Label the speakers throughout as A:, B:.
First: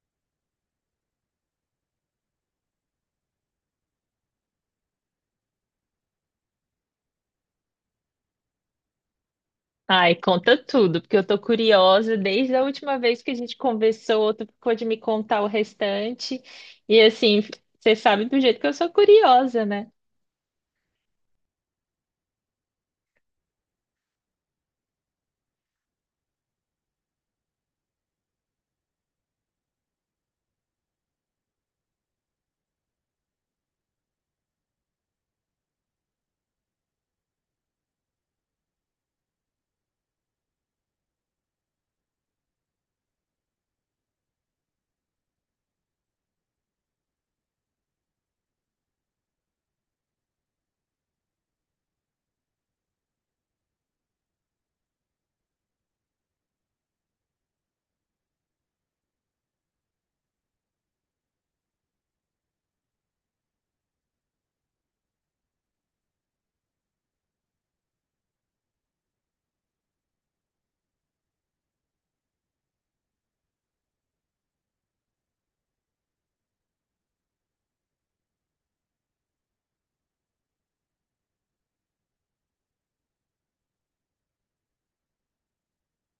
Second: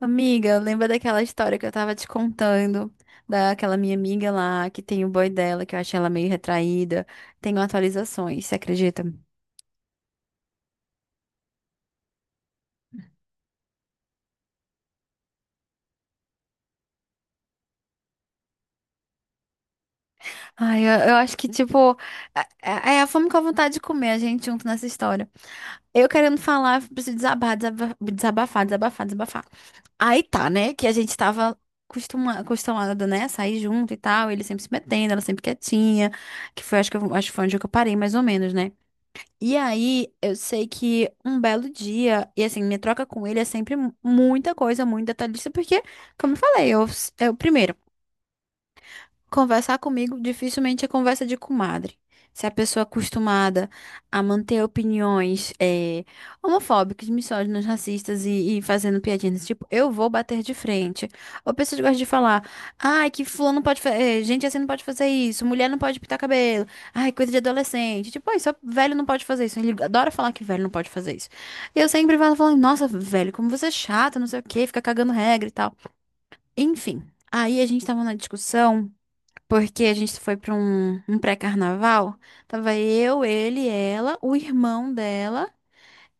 A: Amiga, lembra daquela história que eu tava te contando, daquela minha amiga lá, que tem o boy dela, que eu achei ela meio retraída. Tenho atualizações, você acredita?
B: Ai, conta tudo, porque eu tô curiosa desde a última vez que a gente conversou, tu ficou de me contar o restante. E assim, você sabe do jeito que eu sou curiosa, né?
A: Ai, eu acho que, tipo, é a fome com a vontade de comer a gente junto nessa história. Eu querendo falar, preciso desabafar, desabafar, desabafar. Aí tá, né, que a gente tava acostumada, né, a sair junto e tal, ele sempre se metendo, ela sempre quietinha, que foi, acho que, acho que foi onde que eu parei, mais ou menos, né? E aí, eu sei que um belo dia, e assim, minha troca com ele é sempre muita coisa, muito detalhista, porque, como eu falei, eu, eu primeiro. Conversar comigo dificilmente é conversa de comadre. Se a pessoa é acostumada a manter opiniões homofóbicas, misóginas, racistas e fazendo piadinhas desse tipo, eu vou bater de frente. Ou pessoas que gostam de falar, ai, que fulano pode fazer, gente assim não pode fazer isso, mulher não pode pintar cabelo, ai, coisa de adolescente. Tipo, ai, só velho não pode fazer isso. Ele adora falar que velho não pode fazer isso. E eu sempre falo, falando, nossa, velho, como você é chato, não sei o quê, fica cagando regra e tal. Enfim, aí a gente tava na discussão. Porque a gente foi pra um pré-carnaval. Tava eu, ele, ela, o irmão dela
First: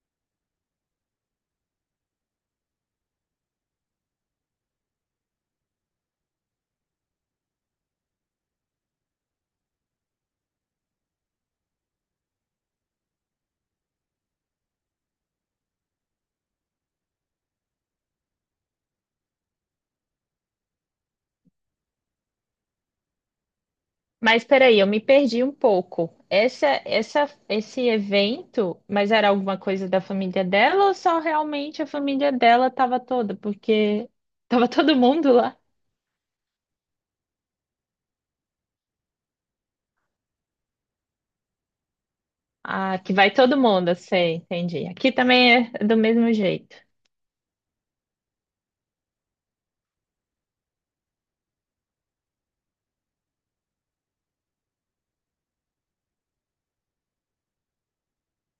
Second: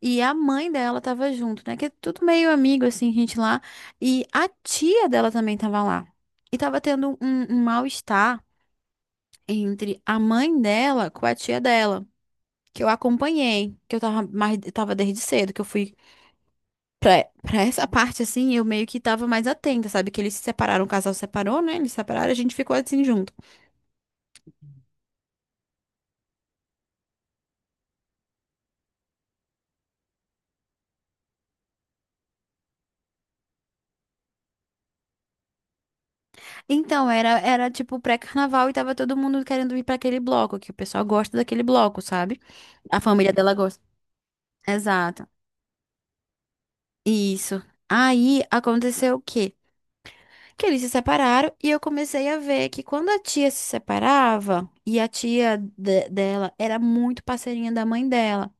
A: e a mãe dela tava junto, né? Que é tudo meio amigo, assim, gente lá. E a tia dela também tava lá. E tava tendo um mal-estar entre a mãe dela com a tia dela. Que eu acompanhei, que eu tava mais, tava desde cedo, que eu fui pra essa parte, assim, eu meio que tava mais atenta, sabe? Que eles se separaram, o casal separou, né? Eles se separaram, a gente ficou assim junto.
B: Mas peraí, eu me perdi um pouco. Esse evento, mas era alguma coisa da família dela ou só realmente a família dela tava toda? Porque tava todo mundo lá.
A: Então, era tipo pré-carnaval e tava todo mundo querendo ir pra aquele bloco, que o pessoal gosta daquele bloco, sabe?
B: Ah,
A: A
B: que vai
A: família dela
B: todo
A: gosta.
B: mundo, sei, entendi. Aqui
A: Exato.
B: também é do mesmo jeito.
A: Isso. Aí aconteceu o quê? Que eles se separaram e eu comecei a ver que quando a tia se separava, e a dela era muito parceirinha da mãe dela.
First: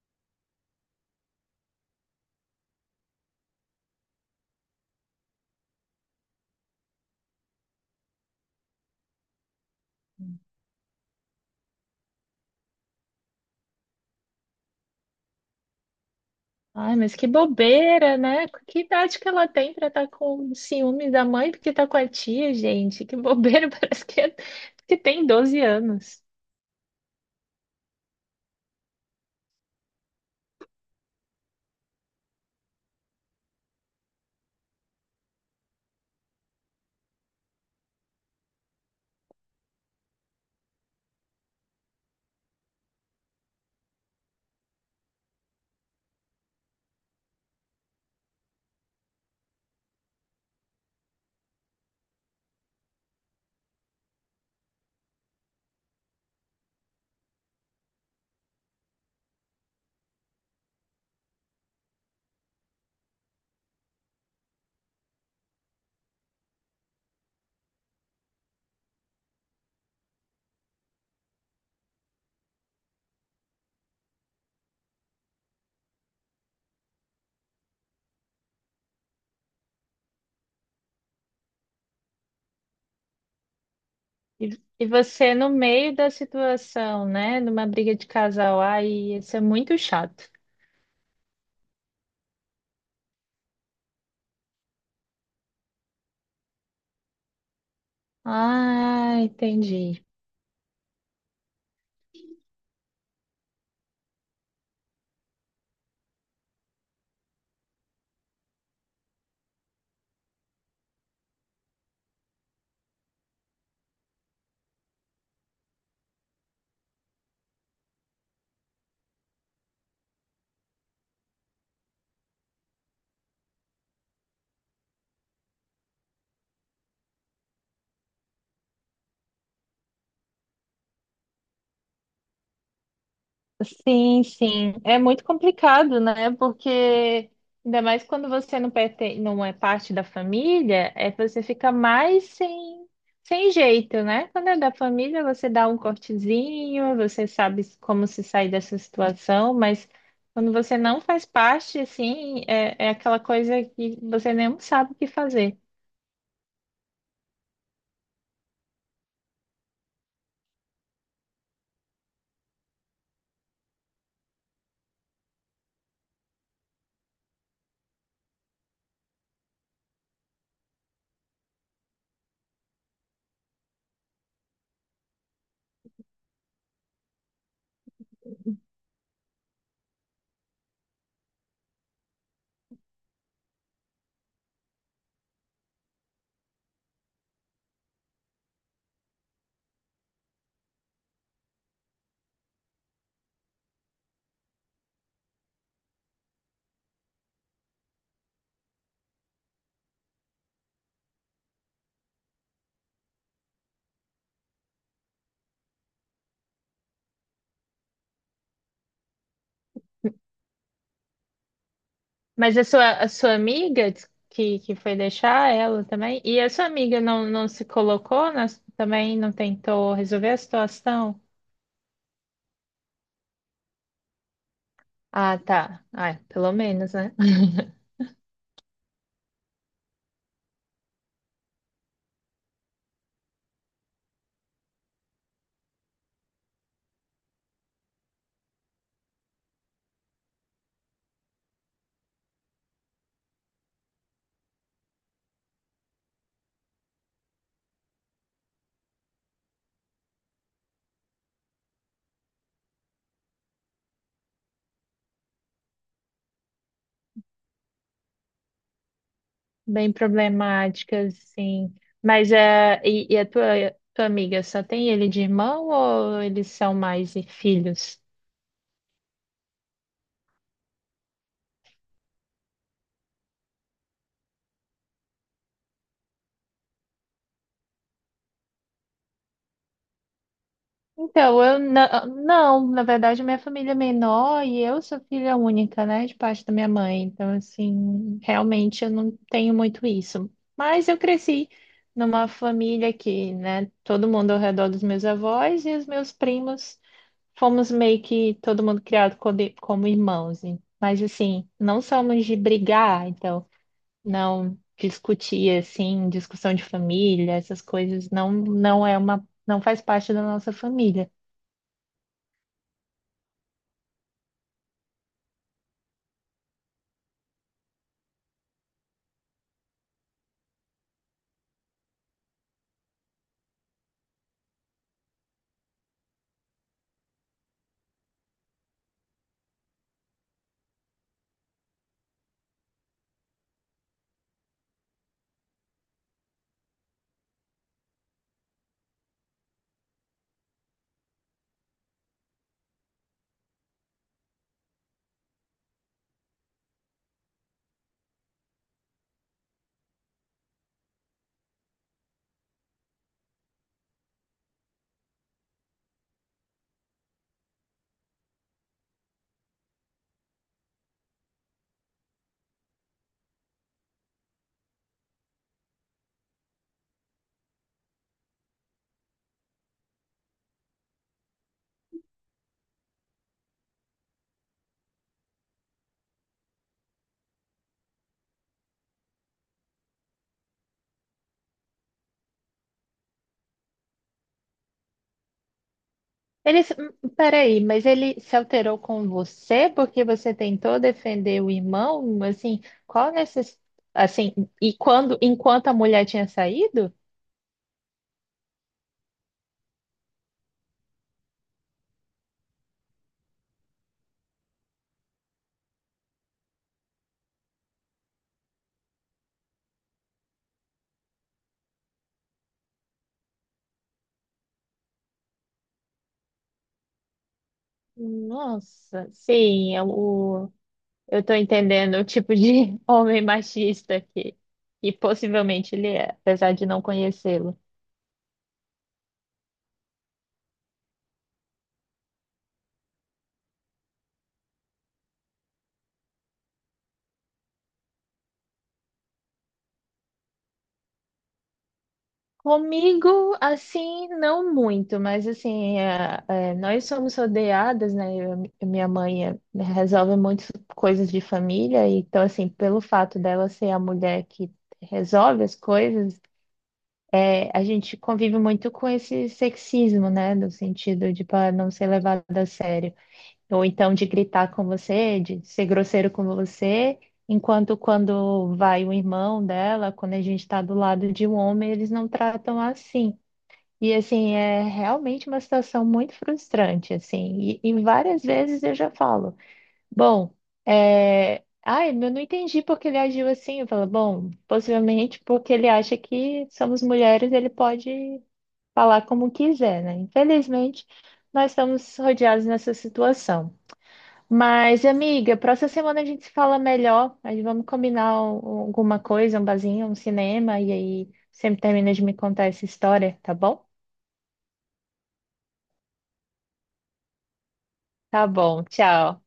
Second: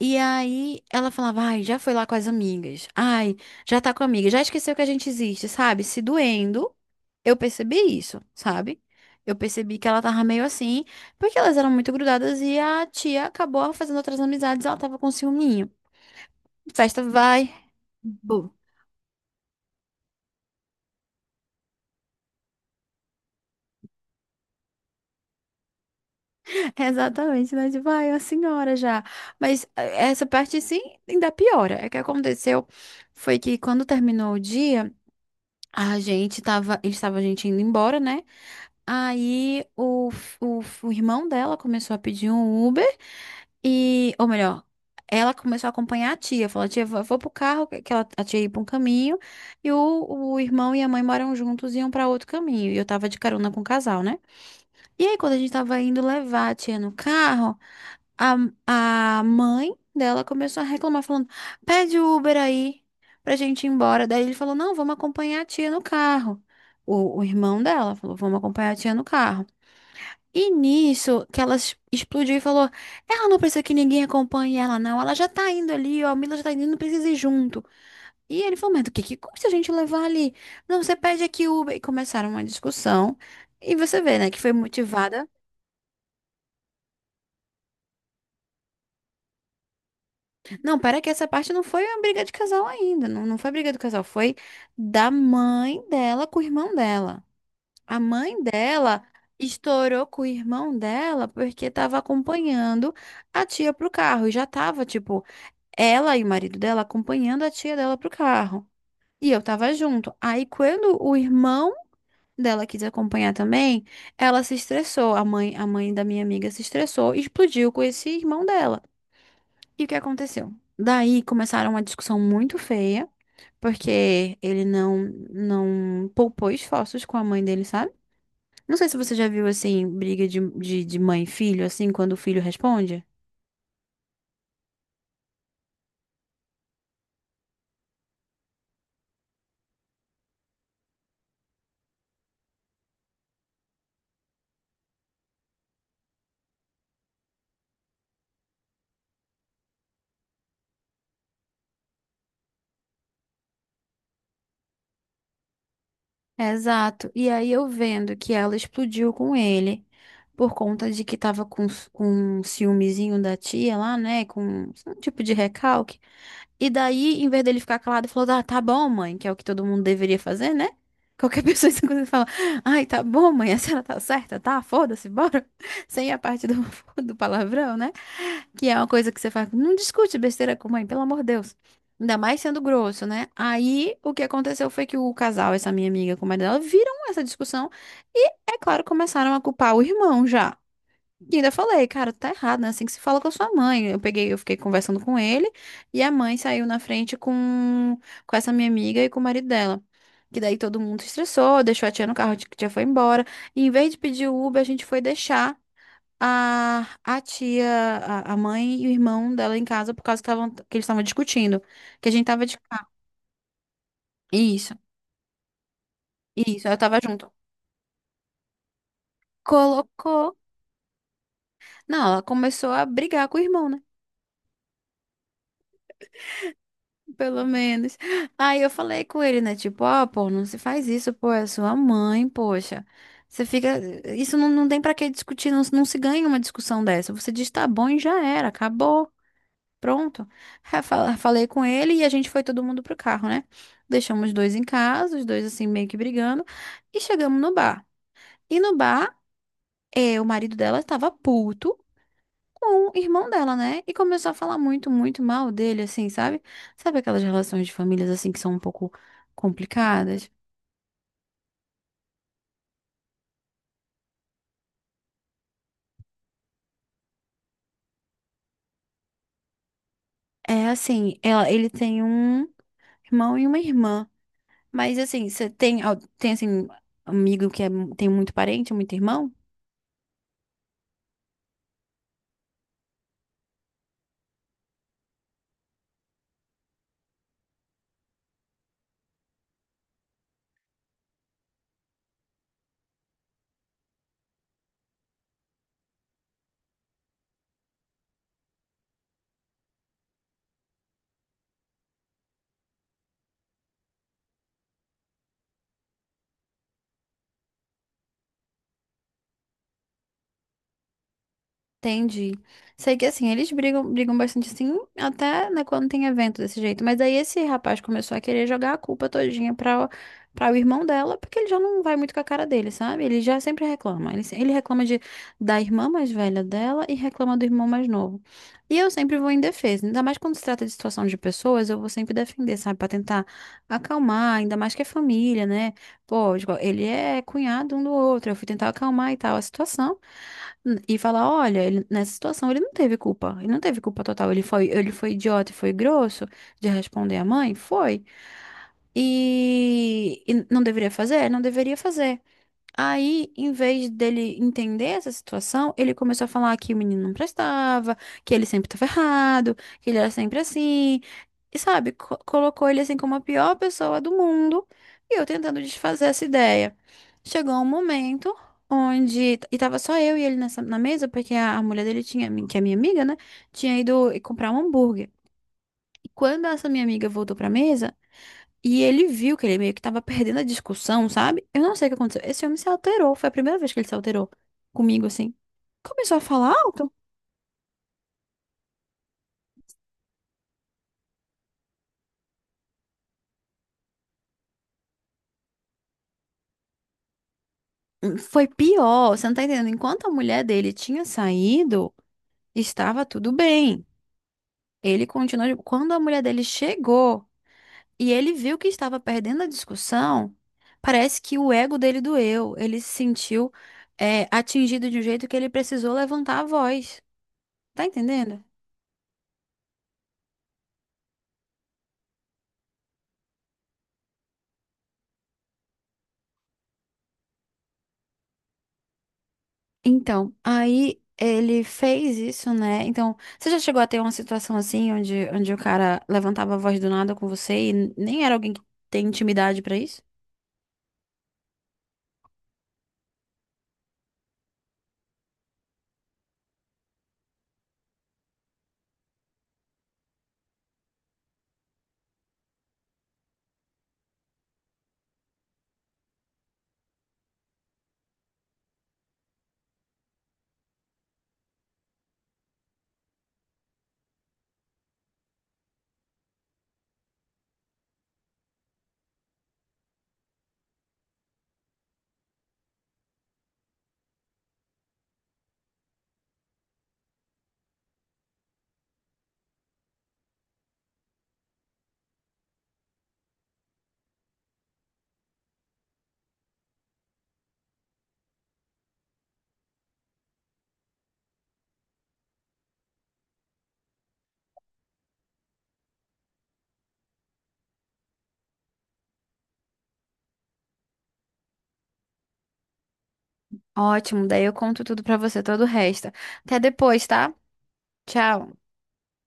A: E aí ela falava, ai, já foi lá com as amigas, ai, já tá com a amiga, já esqueceu que a gente existe, sabe? Se doendo, eu percebi isso, sabe? Eu percebi que ela tava meio assim, porque elas eram muito grudadas e a tia acabou fazendo outras amizades, ela tava com ciúminho.
B: Ai,
A: Festa
B: mas que
A: vai.
B: bobeira, né?
A: Bom,
B: Que idade que ela tem pra estar com ciúme da mãe porque tá com a tia, gente? Que bobeira, que tem 12 anos.
A: exatamente, né? Tipo, ai, a senhora já. Mas essa parte sim ainda piora. É que aconteceu foi que quando terminou o dia, a gente tava, eles estavam a gente indo embora, né? Aí o irmão dela começou a pedir um Uber e, ou melhor, ela começou a acompanhar a tia. Falou, tia, vou, vou pro carro, que ela, a tia ia pra um caminho, e o irmão e a mãe moram juntos e iam pra outro caminho. E eu tava de carona com o casal, né? E aí, quando a gente tava indo levar a tia no carro, a, a mãe dela começou a reclamar, falando, pede o Uber aí pra gente ir embora. Daí ele falou, não, vamos acompanhar a tia no carro. O irmão dela falou, vamos acompanhar a tia no carro. E nisso, que ela explodiu e falou: ela não precisa que ninguém acompanhe ela, não. Ela já tá indo ali, ó. A Mila já tá indo, não precisa ir junto. E ele falou: mas do que custa a gente levar ali? Não, você pede aqui Uber. E começaram uma discussão. E você vê, né, que
B: E,
A: foi
B: e
A: motivada.
B: você no meio da situação, né? Numa briga de casal, ai, isso é muito chato.
A: Não, pera que essa parte não foi uma briga de casal ainda. Não, não foi briga do casal, foi da mãe dela com o irmão dela. A mãe dela
B: Ah, entendi.
A: estourou com o irmão dela porque tava acompanhando a tia pro carro. E já tava, tipo. Ela e o marido dela acompanhando a tia dela pro carro. E eu tava junto. Aí quando o irmão dela quis acompanhar também, ela se estressou. A mãe da minha amiga se estressou e explodiu com esse irmão dela. E o que aconteceu? Daí começaram uma discussão muito feia, porque ele não não poupou esforços com a mãe dele, sabe? Não sei se você já viu assim briga de mãe e filho, assim, quando o filho responde.
B: Sim, sim. É muito complicado, né? Porque ainda mais quando você não pertence, não é parte da família, é você fica mais sem, sem jeito, né? Quando é da família, você dá um cortezinho, você sabe como se sair dessa situação, mas quando você não faz parte, assim, é aquela coisa que você nem sabe o que fazer.
A: Exato. E aí eu vendo que ela explodiu com ele por conta de que tava com, com um ciúmezinho da tia lá, né? Com um tipo de recalque. E daí, em vez dele ficar calado, falou: ah, tá bom, mãe, que é o que todo mundo deveria fazer, né? Qualquer pessoa em segundo fala: ai, tá bom, mãe, a senhora tá certa, tá? Foda-se, bora. Sem a parte do, do palavrão, né? Que é uma coisa que você faz. Não discute besteira com mãe, pelo amor de Deus. Ainda mais sendo grosso, né? Aí o que aconteceu foi que o casal, essa minha amiga com o marido dela, viram essa discussão e, é claro, começaram a culpar o irmão já. E ainda falei, cara, tá errado, né? Assim que se fala com a sua mãe. Eu peguei, eu fiquei conversando com ele e a mãe saiu na frente com essa minha amiga e com o marido dela. Que daí todo mundo se estressou, deixou a tia no carro, a tia foi embora. E em vez de pedir o Uber, a gente foi deixar a tia, a mãe e o irmão dela em casa por causa que, tavam, que eles estavam discutindo. Que a gente tava
B: Mas
A: de
B: a
A: carro.
B: sua amiga diz
A: Isso,
B: que foi deixar ela também? E a sua
A: isso, eu tava
B: amiga
A: junto.
B: não se colocou também? Não tentou resolver
A: Colocou.
B: a situação?
A: Não, ela começou a brigar com o irmão, né?
B: Ah, tá. Ah, pelo menos, né?
A: Pelo menos. Aí eu falei com ele, né? Tipo, ó, pô, não se faz isso, pô, é sua mãe, poxa. Você fica. Isso não tem pra que discutir, não, não se ganha uma discussão dessa. Você diz tá bom e já era, acabou. Pronto. Aí Falei com ele e a gente foi todo mundo pro carro, né? Deixamos os dois em casa, os dois assim meio que brigando, e chegamos no bar. E no bar, é o marido dela estava puto com o irmão dela, né? E começou a falar muito, muito mal dele, assim, sabe? Sabe aquelas relações de famílias assim que são um pouco
B: Bem
A: complicadas?
B: problemática, sim. Mas é, e a tua amiga só tem ele de irmão ou eles são mais filhos?
A: É assim, ela, ele tem um irmão e uma irmã. Mas assim, você tem, tem assim, amigo que é tem muito parente, muito irmão?
B: Então, eu não, na verdade, minha família é menor e eu sou filha única, né, de parte da minha mãe. Então, assim, realmente eu não tenho muito isso. Mas eu cresci numa família que, né, todo mundo ao redor dos meus avós e os meus primos fomos meio que todo mundo criado como irmãos. Mas, assim, não somos de brigar, então, não discutir, assim, discussão de família, essas coisas, não, não é uma, não faz parte da nossa família.
A: Entendi. Sei que assim, eles brigam, brigam bastante assim, até, né, quando tem evento desse jeito. Mas aí esse rapaz começou a querer jogar a culpa todinha pra, pra o irmão dela, porque ele já não vai muito com a cara dele, sabe? Ele já sempre reclama. Ele, se- ele reclama de, da irmã mais velha dela e reclama do irmão mais novo. E eu sempre vou em defesa, ainda mais quando se trata de situação de pessoas, eu vou sempre defender, sabe? Pra tentar acalmar, ainda mais que é família, né? Pô, tipo, ele é cunhado um do outro. Eu fui tentar acalmar e tal a situação e falar, olha, nessa situação ele não teve culpa. Ele não teve culpa total. Ele foi idiota e foi grosso de responder à mãe? Foi. E não deveria fazer? Não deveria fazer. Aí, em vez dele entender essa situação, ele começou a falar que o menino não prestava, que ele sempre estava errado, que ele era sempre assim. E sabe, colocou ele assim como a pior pessoa do mundo. E eu tentando desfazer essa ideia. Chegou um momento onde. E tava só eu e ele nessa, na mesa, porque a mulher dele tinha, que é minha amiga, né? Tinha ido comprar um hambúrguer. E quando essa minha amiga voltou pra mesa, e ele viu que ele meio que tava perdendo a discussão, sabe? Eu não sei o que aconteceu. Esse homem se alterou. Foi a primeira vez que ele se alterou comigo, assim. Começou a falar
B: Ele, se-
A: alto.
B: peraí, mas ele se alterou com você porque você tentou defender o irmão? Assim, qual necess... assim, e quando, enquanto a mulher tinha saído?
A: Foi pior. Você não tá entendendo. Enquanto a mulher dele tinha saído, estava tudo bem. Ele continuou. Quando a mulher dele chegou e ele viu que estava perdendo a discussão, parece que o ego dele doeu. Ele se sentiu, atingido de um jeito que ele precisou levantar a voz. Tá entendendo?
B: Nossa, eu tô entendendo o tipo de homem machista que possivelmente ele é, apesar de não conhecê-lo.
A: Então, aí ele fez isso, né? Então, você já chegou a ter uma situação assim, onde, onde o cara levantava a voz do nada com você e nem era alguém que tem intimidade pra isso?
B: Comigo, assim, não muito, mas assim, é, nós somos rodeadas, né? Minha mãe resolve muitas coisas de família, então, assim, pelo fato dela ser a mulher que resolve as coisas, é, a gente convive muito com esse sexismo, né? No sentido de para não ser levado a sério, ou então de gritar com você, de ser grosseiro com você. Enquanto quando vai o irmão dela, quando a gente está do lado de um homem, eles não tratam assim. E assim, é realmente uma situação muito frustrante, assim, e várias vezes eu já falo, bom, ai, eu não entendi porque ele agiu assim, eu falo, bom, possivelmente porque ele acha que somos mulheres, ele pode falar como quiser, né? Infelizmente, nós estamos rodeados nessa situação. Mas, amiga, próxima semana a gente se fala melhor, aí vamos combinar alguma coisa, um barzinho, um cinema, e aí sempre termina de me contar essa história, tá bom?
A: Ótimo, daí eu conto tudo pra você, todo o resto. Até depois, tá?
B: Tá
A: Tchau.
B: bom, tchau.